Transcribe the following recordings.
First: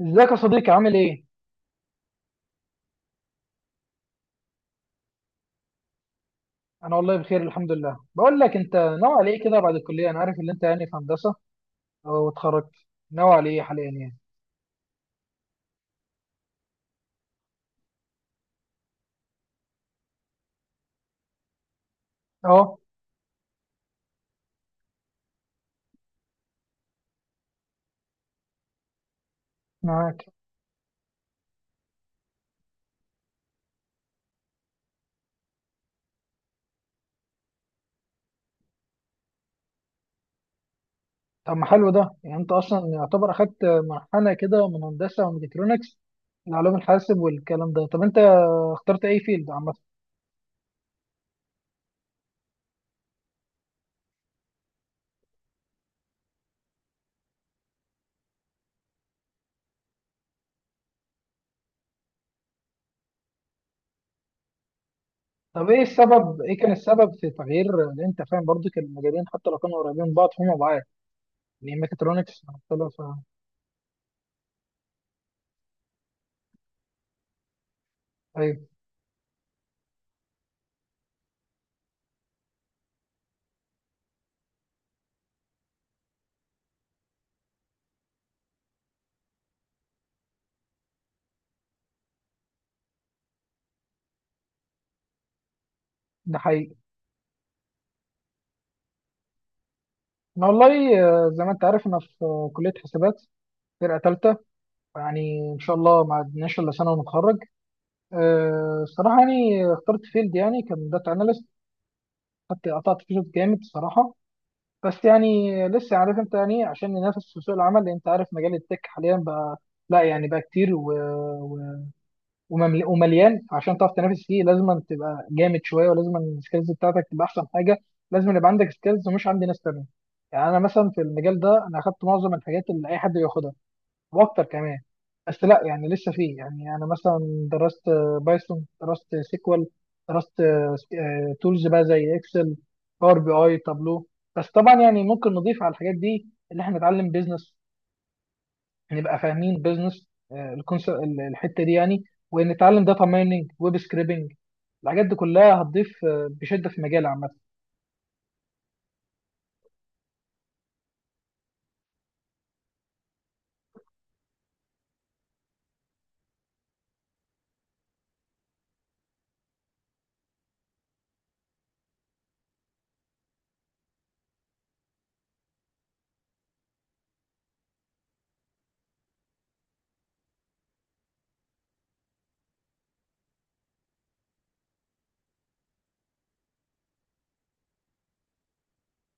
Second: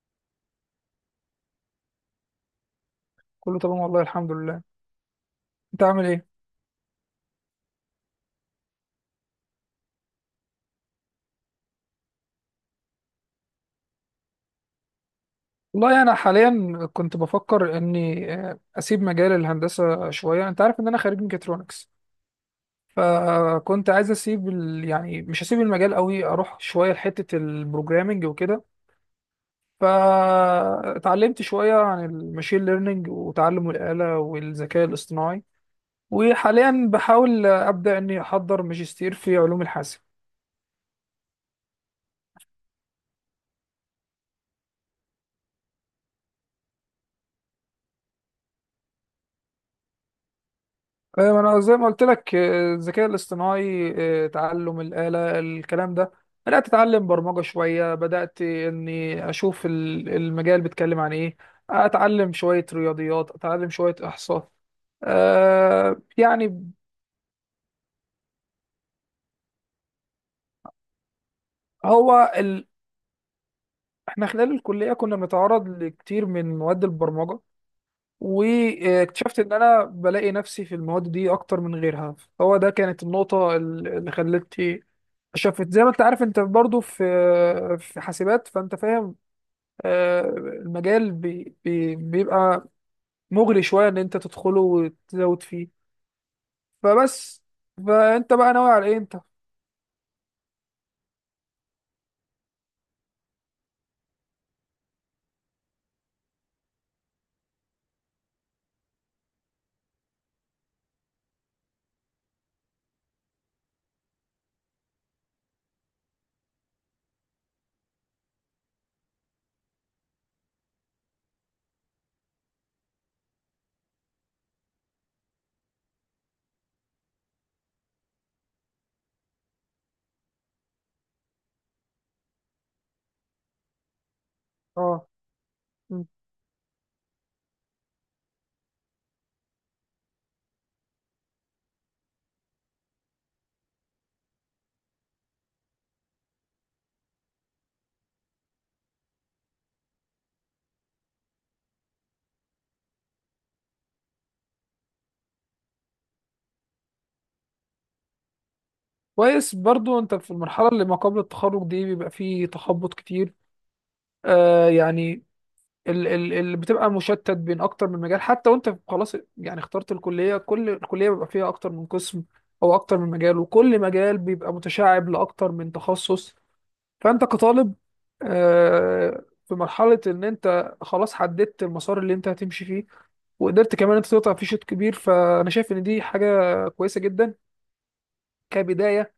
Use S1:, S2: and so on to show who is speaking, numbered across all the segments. S1: ازيك يا صديقي؟ عامل ايه؟
S2: كله تمام والله الحمد لله. انت عامل ايه؟
S1: انا والله بخير، الحمد لله. بقول لك، انت ناوي على ايه كده بعد الكليه؟ انا عارف ان انت في هندسه واتخرجت. ناوي على ايه حاليا
S2: والله انا حاليا كنت بفكر اني اسيب مجال الهندسه شويه. انت عارف ان انا خريج ميكاترونكس،
S1: اه،
S2: فكنت عايز اسيب يعني مش هسيب المجال قوي، اروح شويه لحته البروجرامنج وكده.
S1: معاك.
S2: فاتعلمت شويه عن الماشين ليرنينج وتعلم الاله والذكاء الاصطناعي، وحاليا بحاول ابدا اني احضر ماجستير في علوم الحاسب.
S1: طب ما حلو ده. يعني انت اصلا يعتبر اخدت منحنى كده من هندسه وميكاترونكس لعلوم الحاسب والكلام ده. طب انت اخترت اي فيلد عامه؟
S2: ايوه انا زي ما قلت لك، الذكاء الاصطناعي، تعلم الآلة الكلام ده. بدأت اتعلم برمجة شوية، بدأت اني اشوف المجال بيتكلم عن ايه، اتعلم شوية رياضيات، اتعلم شوية احصاء.
S1: طب ايه السبب، ايه
S2: يعني،
S1: كان السبب في تغيير؟ لان انت فاهم برضو كان المجالين حتى لو كانوا قريبين من بعض هما بعاد، يعني
S2: هو
S1: ميكاترونكس
S2: ال...
S1: مختلفه.
S2: احنا خلال الكلية كنا بنتعرض لكتير من مواد البرمجة،
S1: ايوه.
S2: واكتشفت ان انا بلاقي نفسي في المواد دي اكتر من غيرها. هو ده كانت النقطة اللي خلتني شفت. زي ما انت عارف، انت برضو في، في حاسبات، فانت فاهم. المجال بي بي بيبقى مغري شويه ان انت تدخله وتزود فيه.
S1: ده حقيقي.
S2: فبس، فانت بقى ناوي على ايه انت؟
S1: انا والله، زي ما انت عارف، انا في كليه حسابات، فرقة تالتة، يعني إن شاء الله ما عدناش إلا سنة ونتخرج. أه، الصراحة يعني اخترت فيلد، يعني كان داتا أناليست، خدت قطعت فيه شوط جامد الصراحة. بس يعني لسه، عارف أنت، يعني عشان ننافس في سوق العمل، لأن أنت عارف مجال التك حاليا بقى لا يعني بقى كتير و... ومليان. عشان تعرف تنافس فيه لازم أن تبقى جامد شوية، ولازم أن السكيلز بتاعتك تبقى أحسن حاجة، لازم يبقى عندك سكيلز مش عند ناس تانية. يعني أنا مثلا في المجال ده أنا أخدت معظم الحاجات اللي أي حد بياخدها واكتر كمان.
S2: اه.
S1: بس لا يعني
S2: مم.
S1: لسه فيه، يعني انا مثلا درست بايثون، درست سيكوال، درست تولز بقى زي اكسل، باور بي اي، تابلو. بس طبعا يعني ممكن نضيف على الحاجات دي، اللي احنا نتعلم بيزنس، نبقى فاهمين بيزنس الحته دي يعني، ونتعلم داتا مايننج، ويب سكريبنج. الحاجات دي كلها هتضيف بشده في مجال عامه.
S2: كويس برضو انت في المرحله اللي ما قبل التخرج دي بيبقى فيه تخبط كتير. يعني، ال بتبقى مشتت بين اكتر من مجال. حتى وانت خلاص يعني اخترت الكليه، كل الكليه بيبقى فيها اكتر من قسم او اكتر من مجال، وكل مجال بيبقى متشعب لاكتر من تخصص. فانت كطالب، في مرحله ان انت خلاص حددت المسار اللي انت هتمشي فيه، وقدرت كمان انت تقطع فيه شوط كبير، فانا شايف ان دي حاجه كويسه جدا كبدايه.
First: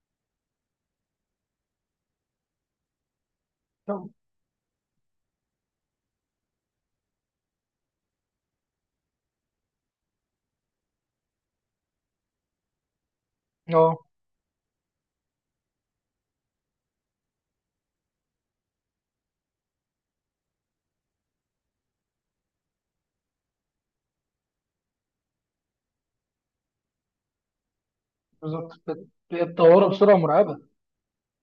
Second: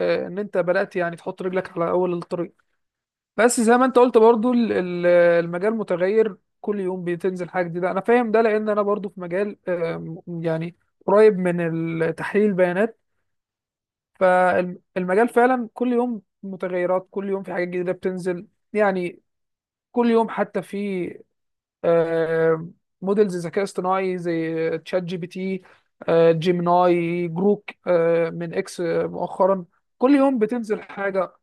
S2: ان انت بدات يعني تحط رجلك على اول الطريق. بس زي ما انت قلت برضو، المجال متغير كل يوم، بتنزل حاجه جديده. انا فاهم ده لان انا برضو في مجال، يعني قريب من تحليل البيانات.
S1: اه،
S2: فالمجال فعلا كل يوم متغيرات، كل يوم في حاجات جديده بتنزل. يعني كل يوم حتى في، آه، موديلز ذكاء اصطناعي زي تشات جي بي تي، جيميناي، جروك من
S1: بالظبط.
S2: اكس مؤخرا.
S1: بتطوره
S2: كل
S1: بسرعه
S2: يوم
S1: مرعبه.
S2: بتنزل حاجة.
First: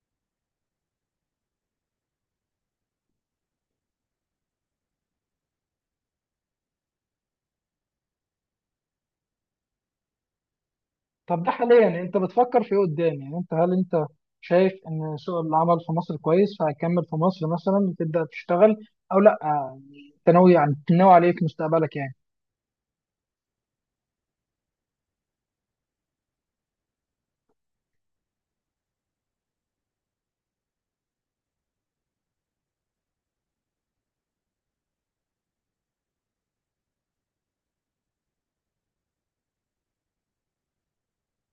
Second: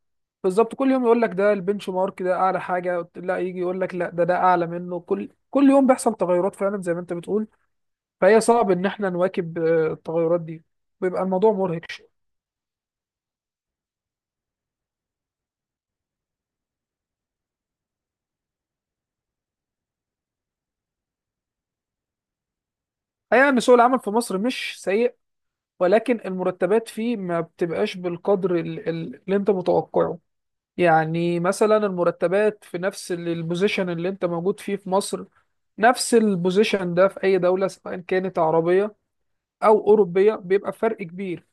S2: بالظبط، كل يوم يقول لك ده البنش مارك، ده اعلى حاجة، لا يجي يقول لك لا ده، ده اعلى منه. كل يوم بيحصل تغيرات فعلا زي ما انت بتقول. فهي صعب ان احنا نواكب التغيرات دي، بيبقى
S1: طب ده
S2: الموضوع مرهق
S1: حاليا
S2: شوية.
S1: انت بتفكر في ايه قدام؟ يعني انت هل انت شايف ان سوق العمل في مصر كويس فهتكمل في مصر مثلا وتبدا تشتغل، او لا؟ يعني انت ناوي، يعني ناوي على ايه في مستقبلك يعني؟
S2: الحقيقة ان سوق العمل في مصر مش سيء، ولكن المرتبات فيه ما بتبقاش بالقدر اللي انت متوقعه. يعني مثلا المرتبات في نفس البوزيشن اللي انت موجود فيه في مصر، نفس البوزيشن ده في اي دولة سواء كانت عربية او اوروبية، بيبقى فرق كبير.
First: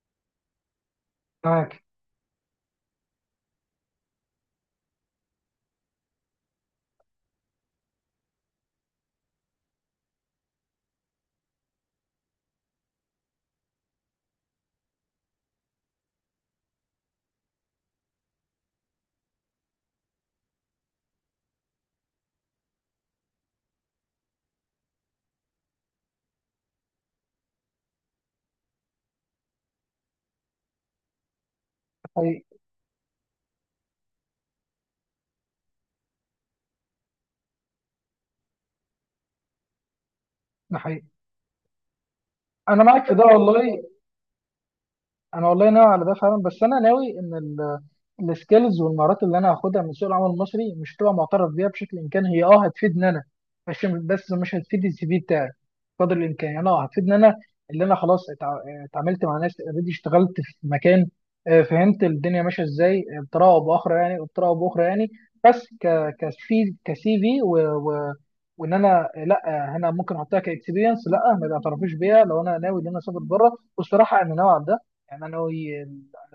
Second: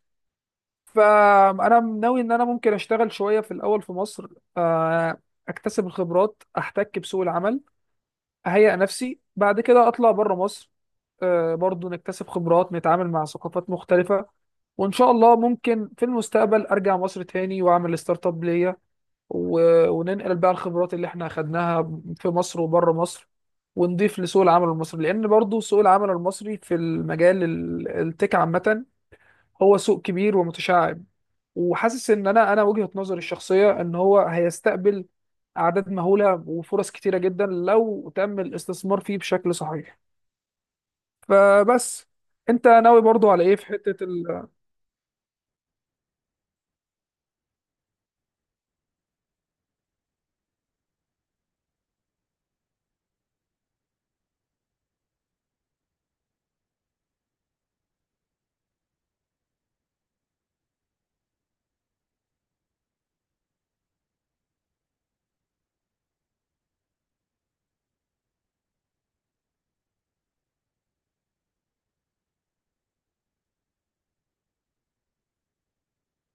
S2: فانا
S1: معاك.
S2: ناوي ان انا ممكن اشتغل شوية في الاول في مصر، آه، اكتسب الخبرات، احتك بسوق العمل، اهيئ نفسي، بعد كده اطلع بره مصر، برضو نكتسب خبرات، نتعامل مع ثقافات مختلفة. وان شاء الله ممكن في المستقبل ارجع مصر تاني واعمل ستارت اب ليا، وننقل بقى الخبرات اللي احنا اخدناها في مصر وبره مصر ونضيف لسوق العمل المصري. لان برضو سوق العمل المصري في المجال التك عامة، هو سوق كبير ومتشعب،
S1: ده
S2: وحاسس ان انا
S1: حقيقي.
S2: انا وجهة نظري الشخصية ان هو هيستقبل اعداد مهولة وفرص كتيرة جدا لو تم الاستثمار فيه بشكل صحيح.
S1: ده حقيقي.
S2: فبس، انت
S1: انا
S2: ناوي
S1: معاك في ده
S2: برضو على ايه في
S1: والله.
S2: حتة
S1: انا والله ناوي على ده فعلا، بس انا ناوي ان السكيلز والمهارات اللي انا هاخدها من سوق العمل المصري مش هتبقى معترف بيها بشكل. امكان هي اه هتفيدني انا، بس مش هتفيد السي في بتاعي. قدر الامكان يعني اه هتفيدني انا، اللي انا خلاص اتعاملت مع ناس اوريدي، اشتغلت في مكان، فهمت الدنيا ماشيه ازاي، بطريقه او باخرى يعني، بطريقه او باخرى يعني. بس ك كسي كسي في و... و... وان انا لا، انا ممكن احطها كاكسبيرينس، لا ما بيعترفوش بيها لو انا ناوي ان انا اسافر بره، والصراحه انا ناوي على ده. يعني انا ناوي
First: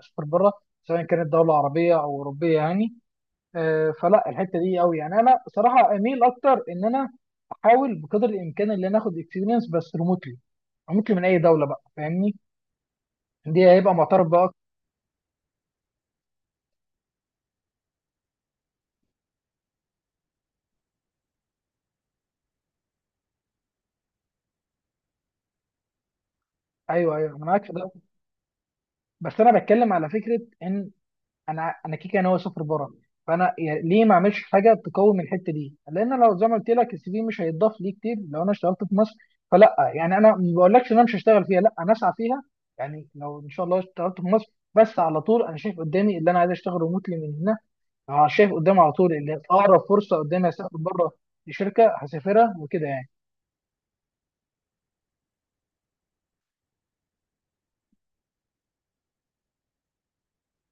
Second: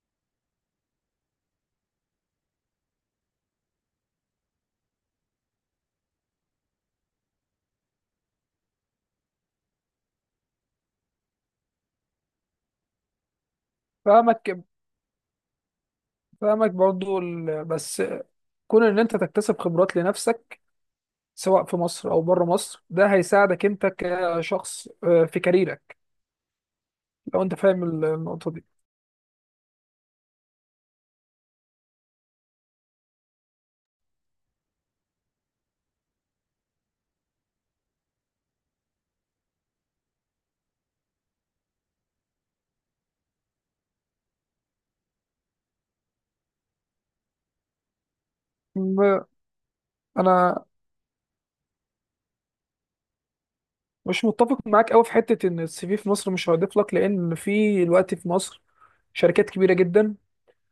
S1: اسافر بره سواء كانت دوله عربيه او اوروبيه يعني. فلا الحته دي قوي، يعني انا بصراحه اميل اكتر ان انا احاول بقدر الامكان ان انا اخد اكسبيرينس بس ريموتلي. ريموتلي من اي دوله بقى، فاهمني؟ دي هيبقى معترف بقى أكتر.
S2: فاهمك، فاهمك برضو بس كون ان انت تكتسب خبرات لنفسك سواء في مصر او بره مصر، ده هيساعدك انت كشخص في كاريرك.
S1: ايوه ايوه
S2: لو
S1: انا
S2: انت
S1: معاك في
S2: فاهم
S1: ده،
S2: النقطه دي.
S1: بس انا بتكلم على فكره ان انا كيكا ناوي اسافر بره، ليه ما اعملش حاجه تقوم الحته دي؟ لان لو زي ما قلت لك السي في مش هيتضاف ليه كتير لو انا اشتغلت في مصر. فلا يعني انا ما بقولكش ان انا مش هشتغل فيها، لا انا اسعى فيها، يعني لو ان شاء الله اشتغلت في مصر، بس على طول انا شايف قدامي اللي انا عايز اشتغل ريموتلي من هنا. أنا شايف قدامي على طول
S2: م-
S1: اللي اقرب فرصه قدامي
S2: انا
S1: اسافر بره لشركه هسافرها وكده يعني.
S2: مش متفق معاك قوي في حته ان السي في في مصر مش هيضيف لك، لان في الوقت في مصر شركات كبيره جدا.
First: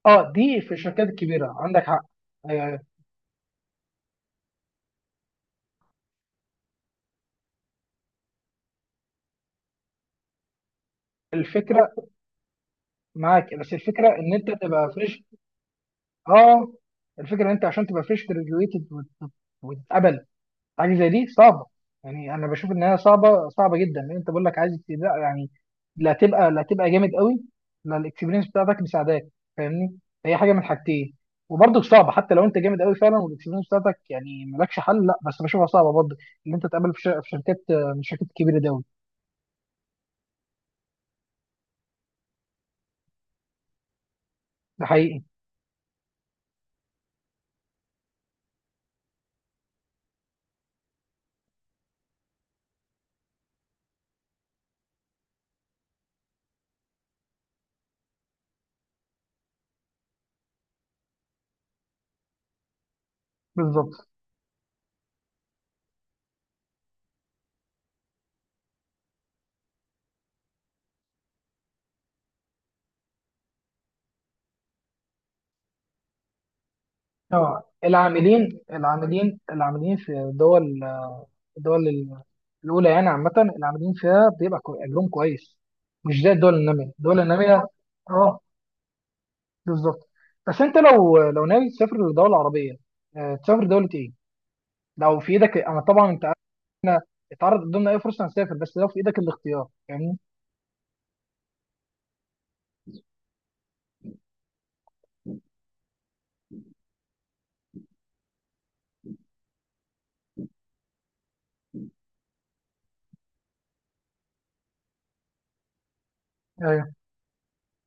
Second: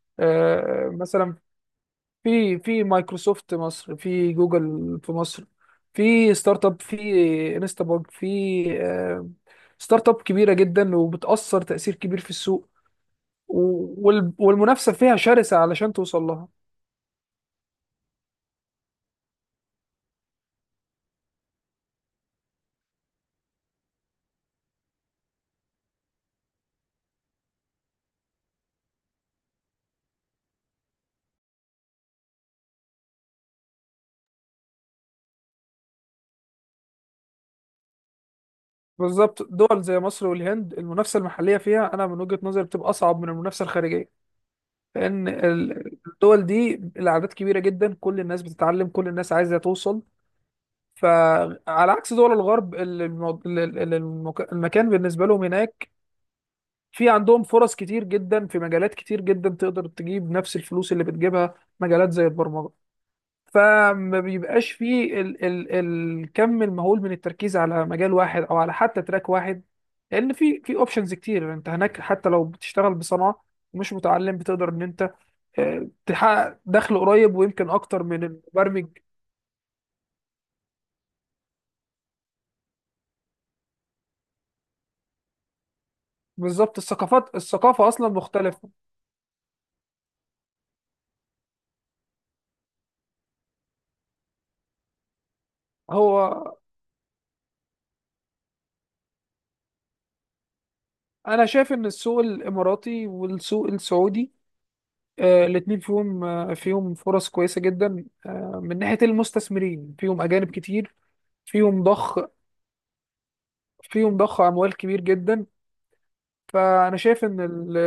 S1: اه، دي في الشركات
S2: مثلا
S1: الكبيره عندك حق.
S2: في،
S1: آه،
S2: في مايكروسوفت مصر، في جوجل في مصر، في ستارت اب، في انستاباج، في آه، ستارت اب كبيره جدا وبتاثر
S1: الفكره
S2: تاثير كبير في السوق.
S1: معاك، بس الفكره ان انت تبقى
S2: والمنافسه فيها
S1: فريش.
S2: شرسه علشان توصل لها.
S1: اه، الفكره ان انت عشان تبقى فريش جراديويتد وتتقبل حاجه زي دي صعبه. يعني انا بشوف ان هي صعبه، صعبه جدا، لان انت بقول لك عايز تبقى، يعني لا تبقى، لا تبقى جامد قوي، لا الاكسبيرينس بتاعتك مساعداك، فاهمني؟ هي حاجه من حاجتين. وبرضك صعبه حتى لو انت جامد قوي فعلا والاكسبيرينس بتاعتك، يعني مالكش حل، لا بس بشوفها صعبه برضه ان انت تقابل في شركات من الشركات الكبيره دي أوي.
S2: بالظبط، دول زي مصر والهند المنافسة المحلية فيها، أنا من وجهة نظري بتبقى أصعب من المنافسة الخارجية،
S1: ده حقيقي.
S2: لأن الدول دي الأعداد كبيرة جدا، كل الناس بتتعلم، كل الناس عايزة توصل. فعلى عكس دول الغرب، المكان بالنسبة لهم هناك في عندهم فرص كتير جدا، في مجالات كتير جدا تقدر تجيب نفس الفلوس اللي بتجيبها، مجالات زي البرمجة.
S1: بالظبط.
S2: فما بيبقاش فيه ال ال الكم المهول من التركيز على مجال واحد او على حتى تراك واحد، لان في، في اوبشنز كتير انت هناك. حتى لو بتشتغل بصنعه ومش متعلم، بتقدر ان انت تحقق دخل قريب
S1: اه،
S2: ويمكن اكتر من
S1: العاملين
S2: المبرمج.
S1: العاملين العاملين في دول، الدول ال- الأولى يعني عامة، اللي عاملين فيها بيبقى أجرهم كويس، مش زي الدول
S2: بالظبط،
S1: النامية، الدول النامية.
S2: الثقافه اصلا
S1: اه،
S2: مختلفه.
S1: بالظبط. بس أنت لو لو ناوي تسافر لدولة عربية، تسافر دولة إيه؟ لو في إيدك، أنا
S2: هو
S1: طبعا أنت اتعرض قدامنا أي فرصة هنسافر، بس لو في إيدك الاختيار فاهمني؟
S2: انا شايف ان السوق الاماراتي والسوق السعودي، الاتنين فيهم، فيهم فرص كويسه جدا. من ناحيه المستثمرين فيهم اجانب كتير، فيهم ضخ، فيهم ضخ اموال كبير جدا.
S1: ايوه.
S2: فانا شايف ان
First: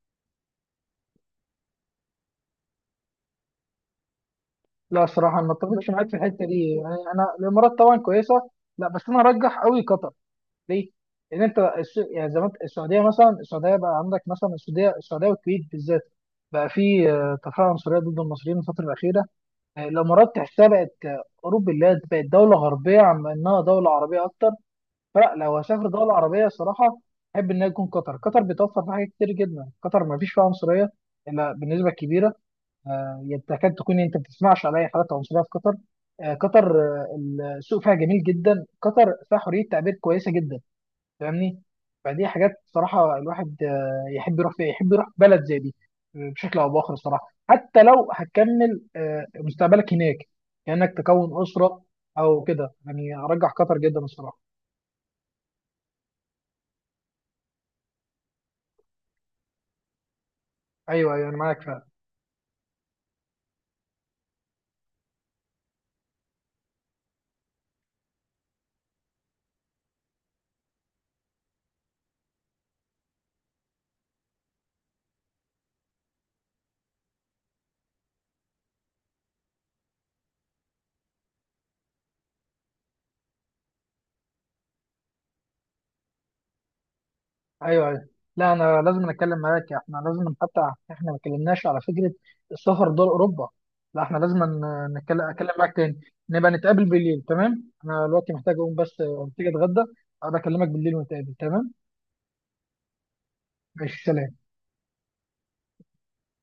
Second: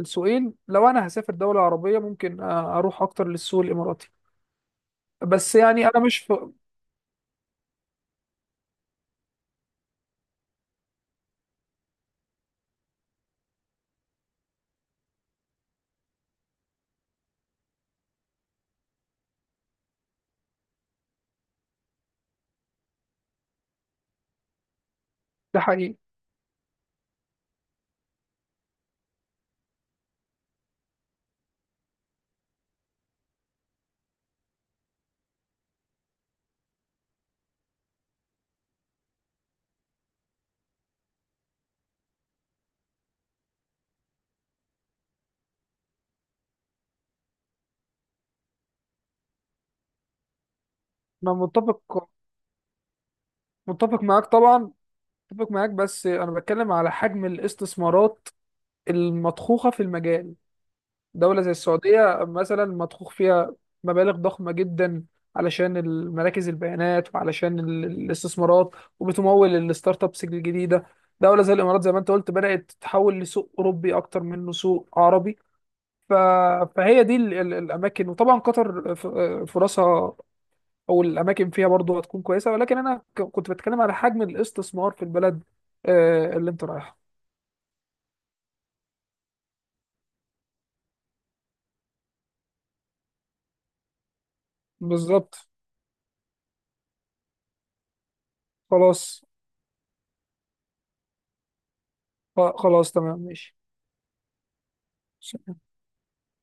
S2: السوقين، لو انا هسافر دوله عربيه ممكن اروح اكتر للسوق الاماراتي.
S1: لا الصراحة أنا ما
S2: بس يعني
S1: اتفقش
S2: انا
S1: معاك في
S2: مش
S1: الحتة دي، يعني أنا الإمارات طبعا كويسة، لا بس أنا أرجح أوي قطر. ليه؟ لان انت يعني زي ما انت، السعوديه مثلا، السعوديه بقى عندك مثلا، السعوديه، السعوديه والكويت بالذات بقى في تفاعل عنصريه ضد المصريين الفتره الاخيره. الامارات تحسها بقت اوروبا، اللي هي بقت دوله غربيه عم انها دوله عربيه اكتر. فلا لو
S2: ده
S1: هسافر
S2: حقيقي.
S1: دوله عربيه صراحه احب انها تكون قطر. قطر بتوفر فيها حاجات كتير جدا، قطر ما فيش فيها عنصريه الا بالنسبه كبيره. يعني تكاد تكون انت ما بتسمعش على اي حالات عنصريه في قطر. قطر، السوق فيها جميل جدا، قطر فيها حريه تعبير كويسه جدا، فاهمني؟ فدي حاجات صراحة الواحد يحب يروح فيها، يحب يروح بلد زي دي. بشكل أو بآخر الصراحة، حتى لو هتكمل مستقبلك هناك، كأنك
S2: انا
S1: تكون أسرة
S2: متفق،
S1: أو كده يعني. أرجح قطر جدا
S2: متفق معاك
S1: الصراحة.
S2: طبعا. متفق معاك بس انا بتكلم على حجم الاستثمارات المضخوخه في المجال.
S1: أيوه أيوه، أنا
S2: دولة زي
S1: معاك فعلا.
S2: السعودية مثلا مضخوخ فيها مبالغ ضخمة جدا علشان المراكز البيانات، وعلشان الاستثمارات، وبتمول الستارت ابس الجديدة. دولة زي الإمارات زي ما أنت قلت بدأت تتحول لسوق أوروبي أكتر منه سوق عربي. ف... فهي دي الأماكن، وطبعا قطر فرصها أو الأماكن فيها برضه هتكون كويسة، ولكن أنا كنت بتكلم على حجم الاستثمار في البلد اللي أنت رايحها.
S1: أيوه أيوه. لا أنا لازم أتكلم معاك، إحنا لازم، حتى إحنا ما اتكلمناش على فكرة السفر دول أوروبا. لا إحنا لازم نتكلم،
S2: بالظبط.
S1: أتكلم معاك تاني، نبقى نتقابل بالليل، تمام؟ أنا دلوقتي محتاج أقوم، بس
S2: خلاص،
S1: محتاج أتغدى. أبقى أكلمك بالليل ونتقابل، تمام؟
S2: خلاص تمام.
S1: ماشي، سلام.
S2: ماشي.